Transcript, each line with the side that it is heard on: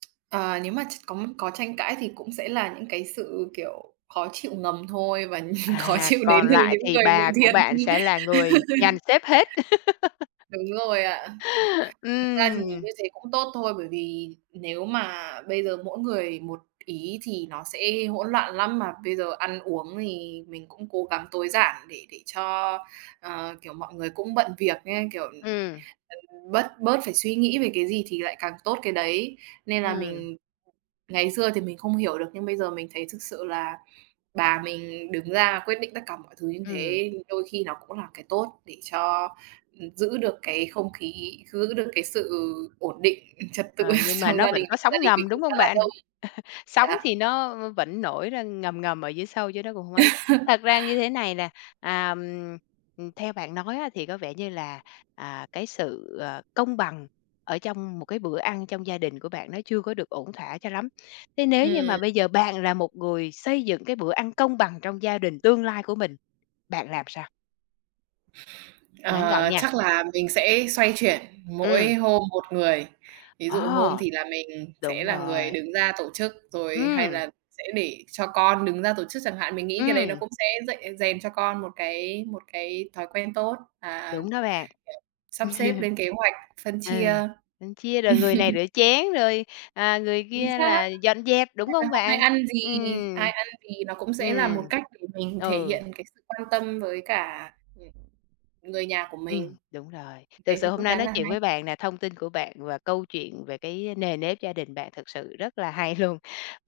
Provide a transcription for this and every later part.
right: Ờ, nếu mà tr có có tranh cãi thì cũng sẽ là những cái sự, kiểu, khó chịu ngầm thôi và khó
left: À,
right: chịu đến
left: còn
right: từ
left: lại
right: những
left: thì
right: người bị
left: bà của
right: thiệt.
left: bạn sẽ là người dàn xếp hết.
right: Đúng rồi ạ. Ừm, thực ra thì
left: Ừm.
right: như thế cũng tốt thôi, bởi vì nếu mà bây giờ mỗi người một ý thì nó sẽ hỗn loạn lắm, mà bây giờ ăn uống thì mình cũng cố gắng tối giản để để cho ờ, kiểu, mọi người cũng bận việc á, kiểu, ừm,
left: Ừm.
right: ừm, bớt bớt phải suy nghĩ về cái gì thì lại càng tốt cái đấy. Nên là
left: Ừm.
right: mình ngày xưa thì mình không hiểu được, nhưng bây giờ mình thấy thực sự là bà mình đứng ra quyết định tất cả mọi thứ như
left: Ừm.
right: thế, đôi khi nó cũng là cái tốt, để cho, ừm, giữ được cái không khí, giữ được cái sự ổn định trật tự
left: Ờ, nhưng mà
right: trong
left: nó
right: gia
left: vẫn
right: đình,
left: có
right: gia
left: sóng
right: đình mình
left: ngầm, đúng
right: cũng khá
left: hông
right: là
left: bạn?
right: đông.
left: Sóng
right: Đó.
left: thì nó v vẫn nổi ra ngầm ngầm ở dưới sâu, chứ nó cũng không ấy. Thật ra như thế này nè, à, ừm, theo bạn nói á, thì có vẻ như là, à, cái sự, ờ, công bằng ở trong một cái bữa ăn trong gia đình của bạn nó chưa có được ổn thỏa cho lắm. Thế nếu như mà
right: Ừm.
left: bây giờ bạn là một người xây dựng cái bữa ăn công bằng trong gia đình tương lai của mình, bạn làm sao? Ngắn gọn
right: Ờ,
left: nha.
right: chắc là mình sẽ xoay chuyển
left: Ừm.
right: mỗi hôm một người. Ví dụ hôm
left: Ờ.
right: thì là mình sẽ
left: Đúng
right: là người
left: rồi.
right: đứng ra tổ chức rồi, hay
left: Ừm.
right: là sẽ để cho con đứng ra tổ chức chẳng hạn. Mình nghĩ cái đấy nó
left: Ừm.
right: cũng sẽ dạy rèn cho con một cái một cái thói quen tốt và
left: Đúng đó bạn.
right: sắp xếp, lên kế hoạch, phân chia.
left: Ừ, mình chia rồi người này rửa chén, rồi, à, người
right: Chính
left: kia
right: xác!
left: là dọn dẹp, đúng
right: Hay là
left: không
right: hôm nay
left: bạn?
right: ăn gì,
left: Ừm.
right: ai ăn gì nó cũng sẽ là
left: Ừm,
right: một cách để mình thể
left: ừ.
right: hiện cái sự quan tâm với cả, ừm, người nhà của
left: Ừm,
right: mình.
left: đúng rồi. Thực
right: Thế thì
left: sự hôm
right: cũng
left: nay
right: khá
left: nói
right: là
left: chuyện
right: hay.
left: với bạn nè, thông tin của bạn và câu chuyện về cái nề nếp gia đình bạn thực sự rất là hay luôn.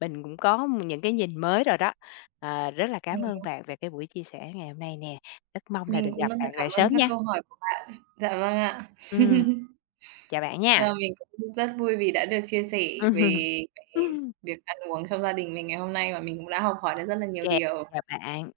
left: Mình cũng có những cái nhìn mới rồi đó. Ờ, rất là cám ơn
right: Ừm.
left: bạn về cái buổi chia sẻ ngày hôm nay nè, rất mong là
right: Mình
left: được
right: cũng
left: gặp
right: rất là
left: bạn
right: cảm
left: lại
right: ơn
left: sớm
right: các
left: nha.
right: câu hỏi của bạn. Dạ vâng ạ.
left: Ừm, chào bạn nha.
right: Vâng, mình cũng rất vui vì đã được chia sẻ về
left: Ừm.
right: cái việc ăn uống trong gia đình mình ngày hôm nay, và mình cũng đã học hỏi được rất là nhiều
left: Kê,
right: điều.
left: chào bạn.